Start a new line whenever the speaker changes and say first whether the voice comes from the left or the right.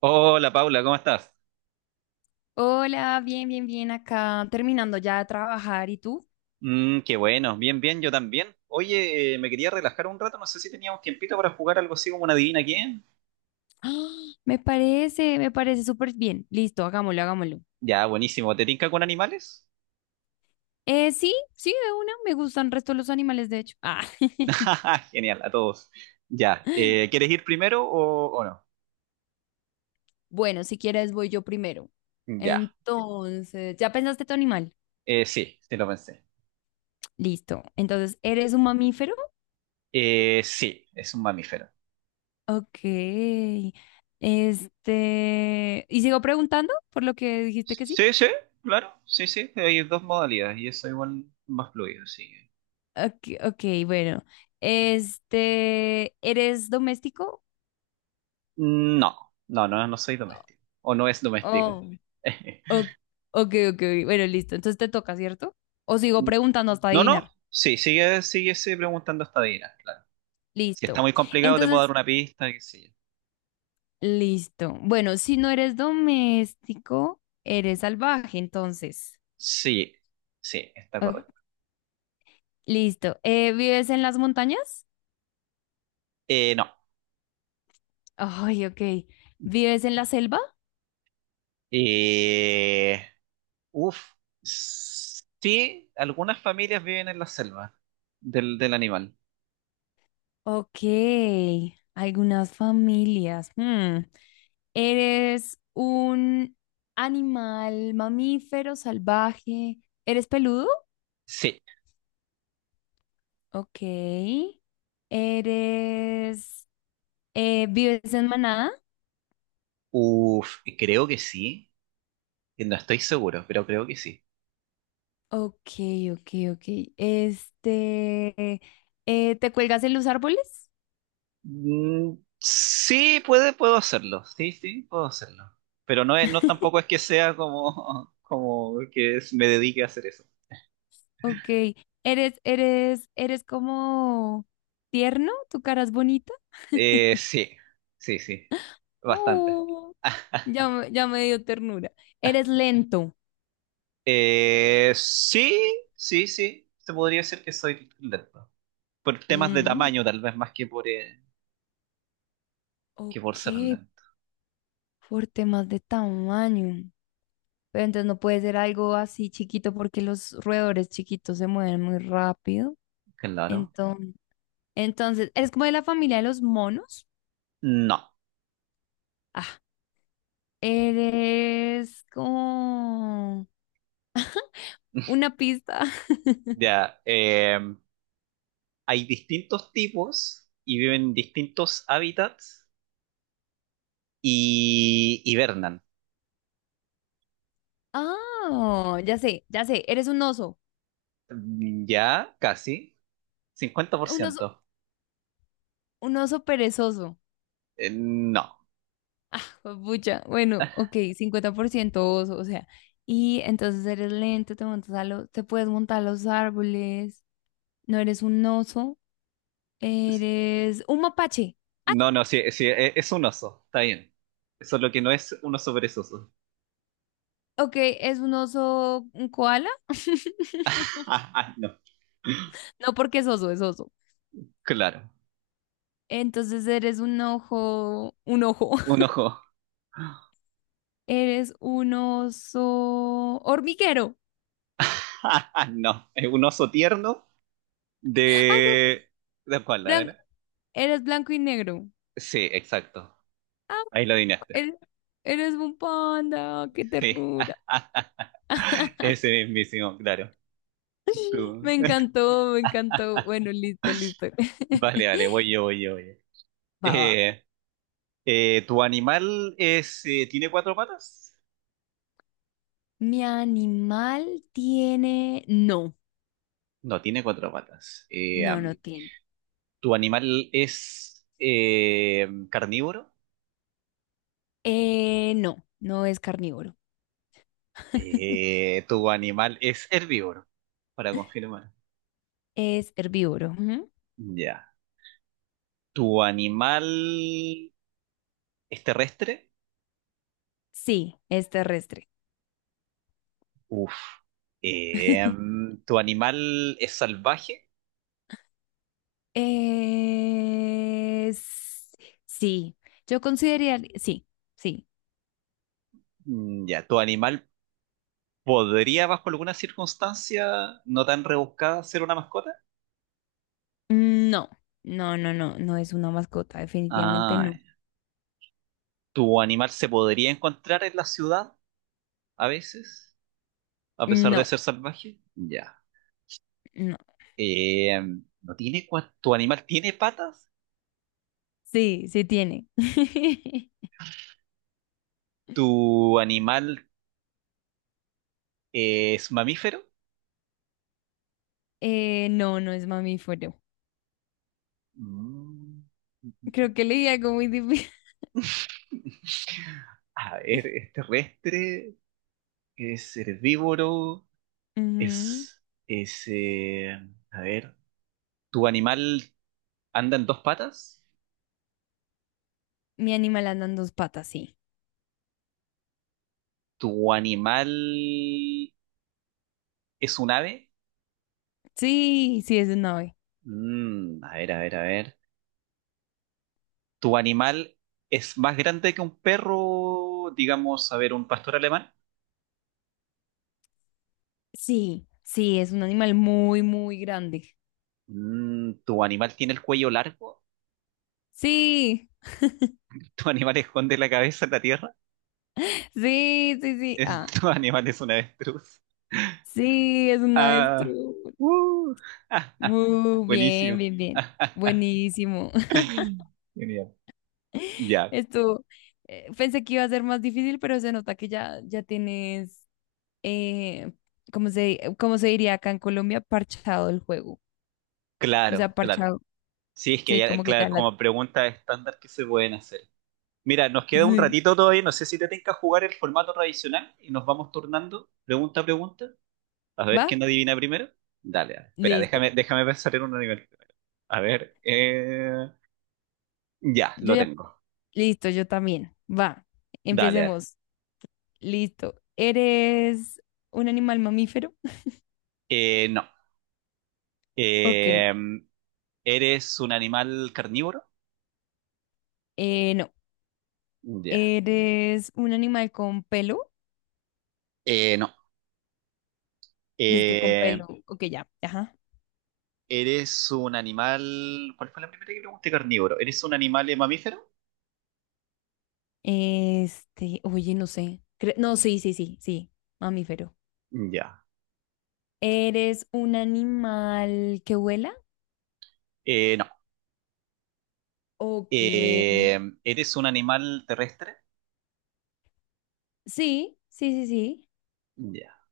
right: Hola Paula, ¿cómo estás?
left: Hola, bien, bien, bien acá, terminando ya de trabajar. ¿Y tú?
right: Qué bueno, bien, bien, yo también. Oye, me quería relajar un rato, no sé si teníamos tiempito para jugar algo así como una adivina quién.
left: ¡Ah! Me parece súper bien. Listo, hagámoslo, hagámoslo.
right: Ya, buenísimo. ¿Te tinca con animales?
left: Sí, sí, de una. Me gustan el resto de los animales, de hecho. Ah,
right: Jaja, genial, a todos. Ya, ¿quieres ir primero o no?
left: bueno, si quieres voy yo primero.
right: Ya,
left: Entonces, ¿ya pensaste tu animal?
right: sí, sí lo pensé.
left: Listo. Entonces, ¿eres un mamífero?
right: Sí, es un mamífero.
left: Ok. Este, ¿y sigo preguntando por lo que dijiste que sí?
right: Sí, sí, claro, sí, sí, hay dos modalidades y eso igual más fluido, así que...
left: Ok, ok, bueno. Este, ¿eres doméstico?
right: No, no, no, no soy doméstico. O no es
left: Oh.
right: doméstico.
left: Ok, ok, ok, ok. Bueno, listo. Entonces te toca, ¿cierto? O sigo preguntando hasta
right: No, no,
left: adivinar.
right: sí, sigue, sigue, sigue preguntando hasta adivinar, claro. Si está
left: Listo.
right: muy complicado, te puedo dar
left: Entonces,
right: una pista, qué sé yo.
left: listo. Bueno, si no eres doméstico, eres salvaje, entonces.
right: Sí, sí, está
left: Ok,
right: correcto.
left: listo. ¿Vives en las montañas?
right: No.
left: Ay, ok. ¿Vives en la selva?
right: Eh, uf. Sí, algunas familias viven en la selva del animal.
left: Ok. Algunas familias. Hmm. ¿Eres un animal mamífero salvaje? ¿Eres peludo?
right: Sí.
left: Ok. Eres, ¿vives en Manada?
right: Uf, creo que sí. No estoy seguro, pero creo que sí.
left: Ok, ok, ok. Este, ¿te cuelgas en los árboles?
right: Mm, sí, puedo hacerlo. Sí, sí, puedo hacerlo. Pero no tampoco es que sea como, como que me dedique a hacer eso.
left: Ok. ¿Eres como tierno? ¿Tu cara es bonita?
right: Sí, sí, sí, bastante.
left: Oh, ya, ya me dio ternura. ¿Eres lento?
right: Sí, sí, sí, se podría decir que soy lento. Por temas de
left: Mm,
right: tamaño, tal vez más que por
left: ok,
right: ser lento.
left: por temas de tamaño. Pero entonces no puede ser algo así chiquito porque los roedores chiquitos se mueven muy rápido.
right: Claro.
left: Entonces, entonces, eres como de la familia de los monos.
right: No.
left: Ah, eres como una pista.
right: Ya, hay distintos tipos y viven en distintos hábitats y hibernan.
left: Ah, ya sé, eres un oso.
right: Ya, casi.
left: Un oso,
right: 50%.
left: un oso perezoso.
right: No.
left: Pucha, bueno, ok, 50% oso, o sea. Y entonces eres lento, te montas a los, te puedes montar a los árboles. No eres un oso, eres un mapache. Ah,
right: No, no, sí, sí, es un oso, está bien. Solo que no es un oso perezoso.
left: ok, es un oso, un koala.
right: Ah, ah, no,
left: No porque es oso, es oso.
right: claro.
left: Entonces eres un ojo,
right: Un ojo.
left: eres un oso hormiguero.
right: Ah, ah, no, es un oso tierno
left: Ay, ya sé,
right: de... ¿De espalda,
left: blan-
right: ¿verdad?
left: eres blanco y negro.
right: Sí, exacto.
left: Ah,
right: Ahí lo adivinaste.
left: eres, eres un panda, qué
right: Sí,
left: ternura.
right: ese mismísimo, claro. Tú-
left: Me encantó, me encantó. Bueno, listo, listo.
right: Vale, vale, voy yo, voy yo, voy yo.
left: Va, va.
right: Eh, ¿Tu animal es, tiene cuatro patas?
left: Mi animal tiene... No,
right: No, tiene cuatro patas.
left: no, no
right: Am,
left: tiene.
right: ¿tu animal es carnívoro?
left: No, no es carnívoro,
right: ¿Tu animal es herbívoro? Para confirmar.
left: es herbívoro. Ujú.
right: Ya. ¿Tu animal es terrestre?
left: Sí, es terrestre.
right: Uf. ¿Tu animal es salvaje?
left: Eh, s- sí, yo consideraría, sí, sí.
right: Ya. ¿Tu animal podría, bajo alguna circunstancia no tan rebuscada, ser una mascota?
left: No, no, no, no, no es una mascota, definitivamente
right: Ah,
left: no.
right: ya. ¿Tu animal se podría encontrar en la ciudad a veces, a pesar de
left: No,
right: ser salvaje? Ya.
left: no.
right: Em, ¿no tiene cua- ¿Tu animal tiene patas?
left: Sí, sí tiene.
right: ¿Tu animal ¿es mamífero?
left: No, no es mamífero.
right: Mm,
left: Creo que leí algo muy difícil.
right: a ver, ¿es terrestre? ¿Es herbívoro?
left: Ujú.
right: ¿Es, es, eh, a ver, ¿tu animal anda en dos patas?
left: Mi animal anda en 2 patas, sí.
right: ¿Tu animal es un ave?
left: Sí, sí, es un ave.
right: Mm, a ver, a ver, a ver. ¿Tu animal es más grande que un perro, digamos, a ver, un pastor alemán?
left: Sí, sí, es un animal muy, muy grande.
right: Mm, ¿tu animal tiene el cuello largo?
left: Sí,
right: ¿Tu animal esconde la cabeza en la tierra?
left: sí, sí, sí. Ah,
right: ¿Tu animal es un avestruz?
left: sí, es un
right: Ah,
left: avestruz.
right: uh,
left: Bien,
right: buenísimo.
left: bien, bien. Buenísimo.
right: Genial. Ya,
left: Esto, pensé que iba a ser más difícil, pero se nota que ya, ya tienes, eh, ¿cómo se diría acá en Colombia? Parchado el juego. O sea,
right: claro, claro.
left: parchado.
right: Sí, es que
left: Sí,
right: ya,
left: como que
right: claro,
left: ya la...
right: como pregunta estándar que se pueden hacer. Mira, nos queda un
left: Sí.
right: ratito todavía, no sé si te tenga jugar el formato tradicional y nos vamos turnando pregunta a pregunta, a ver quién
left: ¿Va?
right: adivina primero. Dale, dale. Espera,
left: Listo.
right: déjame pensar en un nivel primero. A ver, ya,
left: Yo
right: lo
left: ya...
right: tengo.
left: Listo, yo también. Va.
right: Dale, dale.
left: Empecemos. Listo. ¿Eres un animal mamífero?
right: No.
left: Ok.
right: Eh, ¿Eres un animal carnívoro?
left: No.
right: Ya.
left: ¿Eres un animal con pelo?
right: No.
left: Dice que con
right: Eh,
left: pelo. Ok, ya. Ajá.
right: ¿Eres un animal? ¿Cuál fue la primera que pregunté? Carnívoro. ¿Eres un animal mamífero?
left: Este, oye, no sé. No, sí, sí, sí, sí, mamífero.
right: Ya.
left: ¿Eres un animal que vuela?
right: No.
left: Ok. Sí,
right: ¿Eres un animal terrestre?
left: sí, sí, sí.
right: Ya.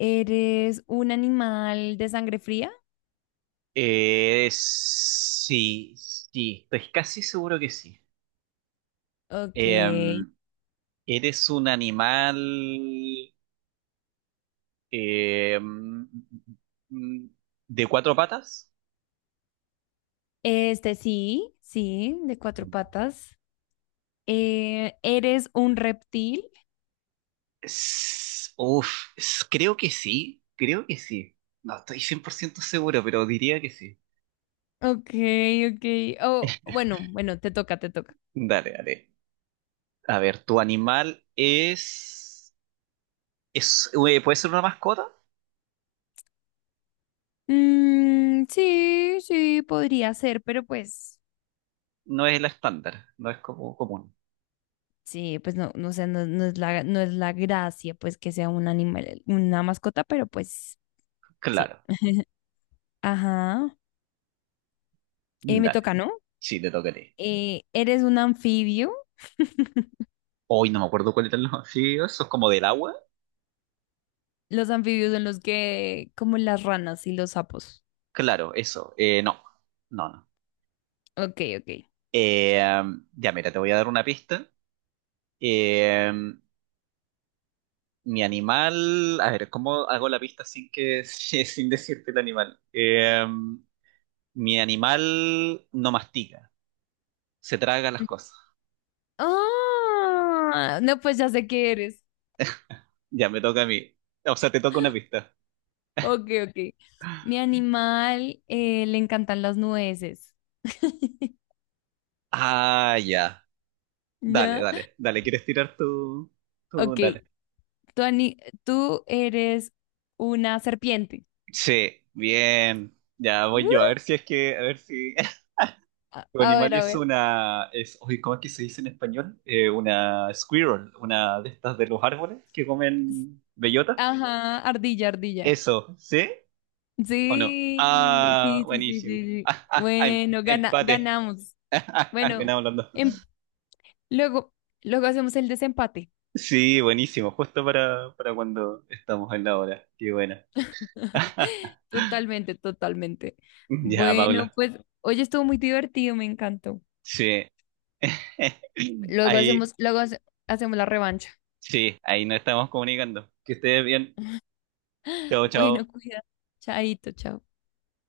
left: ¿Eres un animal de sangre fría?
right: Sí, sí. Estoy casi seguro que sí. Eh,
left: Ok.
right: ¿Eres un animal eh, mm, mm, mm, de cuatro patas?
left: Este, sí, sí, de 4 patas. ¿Eres un reptil?
right: Uf, creo que sí, creo que sí. No estoy 100% seguro, pero diría que sí.
left: Ok, ok. Oh, bueno, bueno, te toca, te toca.
right: Dale, dale. A ver, es ¿puede ser una mascota?
left: Mm, sí, sí, podría ser, pero pues...
right: No es la estándar, no es como común.
left: Sí, pues no, no sé, no, no es la gracia, pues que sea un animal, una mascota, pero pues sí.
right: Claro,
left: Ajá. Me
right: dale.
left: toca, ¿no?
right: Sí, te tocaré.
left: ¿Eres un anfibio?
right: Hoy no me acuerdo cuál era el nombre. Sí, eso es como del agua.
left: Los anfibios son los que, como las ranas y los sapos.
right: Claro, eso. No, no, no.
left: Ok, ok.
right: Eh, ya, mira, te voy a dar una pista. Eh, Mi animal, a ver, ¿cómo hago la pista sin que, sin decirte el animal? Mi animal no mastica, se traga las cosas.
left: Ah, no, pues ya sé qué eres.
right: Ya me toca a mí. O sea, te toca una pista.
left: Ok, ok. Mi animal le encantan las nueces.
right: Ah, ya. Dale,
left: ¿Ya?
right: dale, dale. ¿Quieres tirar tú tú
left: Ok.
right: dale.
left: Tú, ani- tú eres una serpiente.
right: Sí, bien. Ya voy yo. A
left: ¡Uh!
right: ver si es que, a ver si tu
left: A
right: animal
left: ver, a
right: es
left: ver.
right: es, oye, ¿cómo es que se dice en español? Una squirrel, una de estas de los árboles que comen bellota.
left: Ajá, ardilla, ardilla.
right: Eso, ¿sí? ¿O no?
left: Sí,
right: Ah,
left: sí, sí, sí, sí,
right: buenísimo.
left: sí.
right: Ah, ah, ah,
left: Bueno, gana,
right: empate.
left: ganamos. Bueno,
right: Ganamos los dos.
left: em- luego, luego hacemos el desempate.
right: Sí, buenísimo. Justo para cuando estamos en la hora. Qué bueno.
left: Totalmente, totalmente.
right: Ya,
left: Bueno,
right: Paula.
left: pues, hoy estuvo muy divertido, me encantó.
right: Sí.
left: Luego
right: Ahí,
left: hacemos la revancha.
right: sí, ahí nos estamos comunicando. Que estés bien. Chao,
left: Bueno,
right: chao.
left: cuida. Chaito, chao.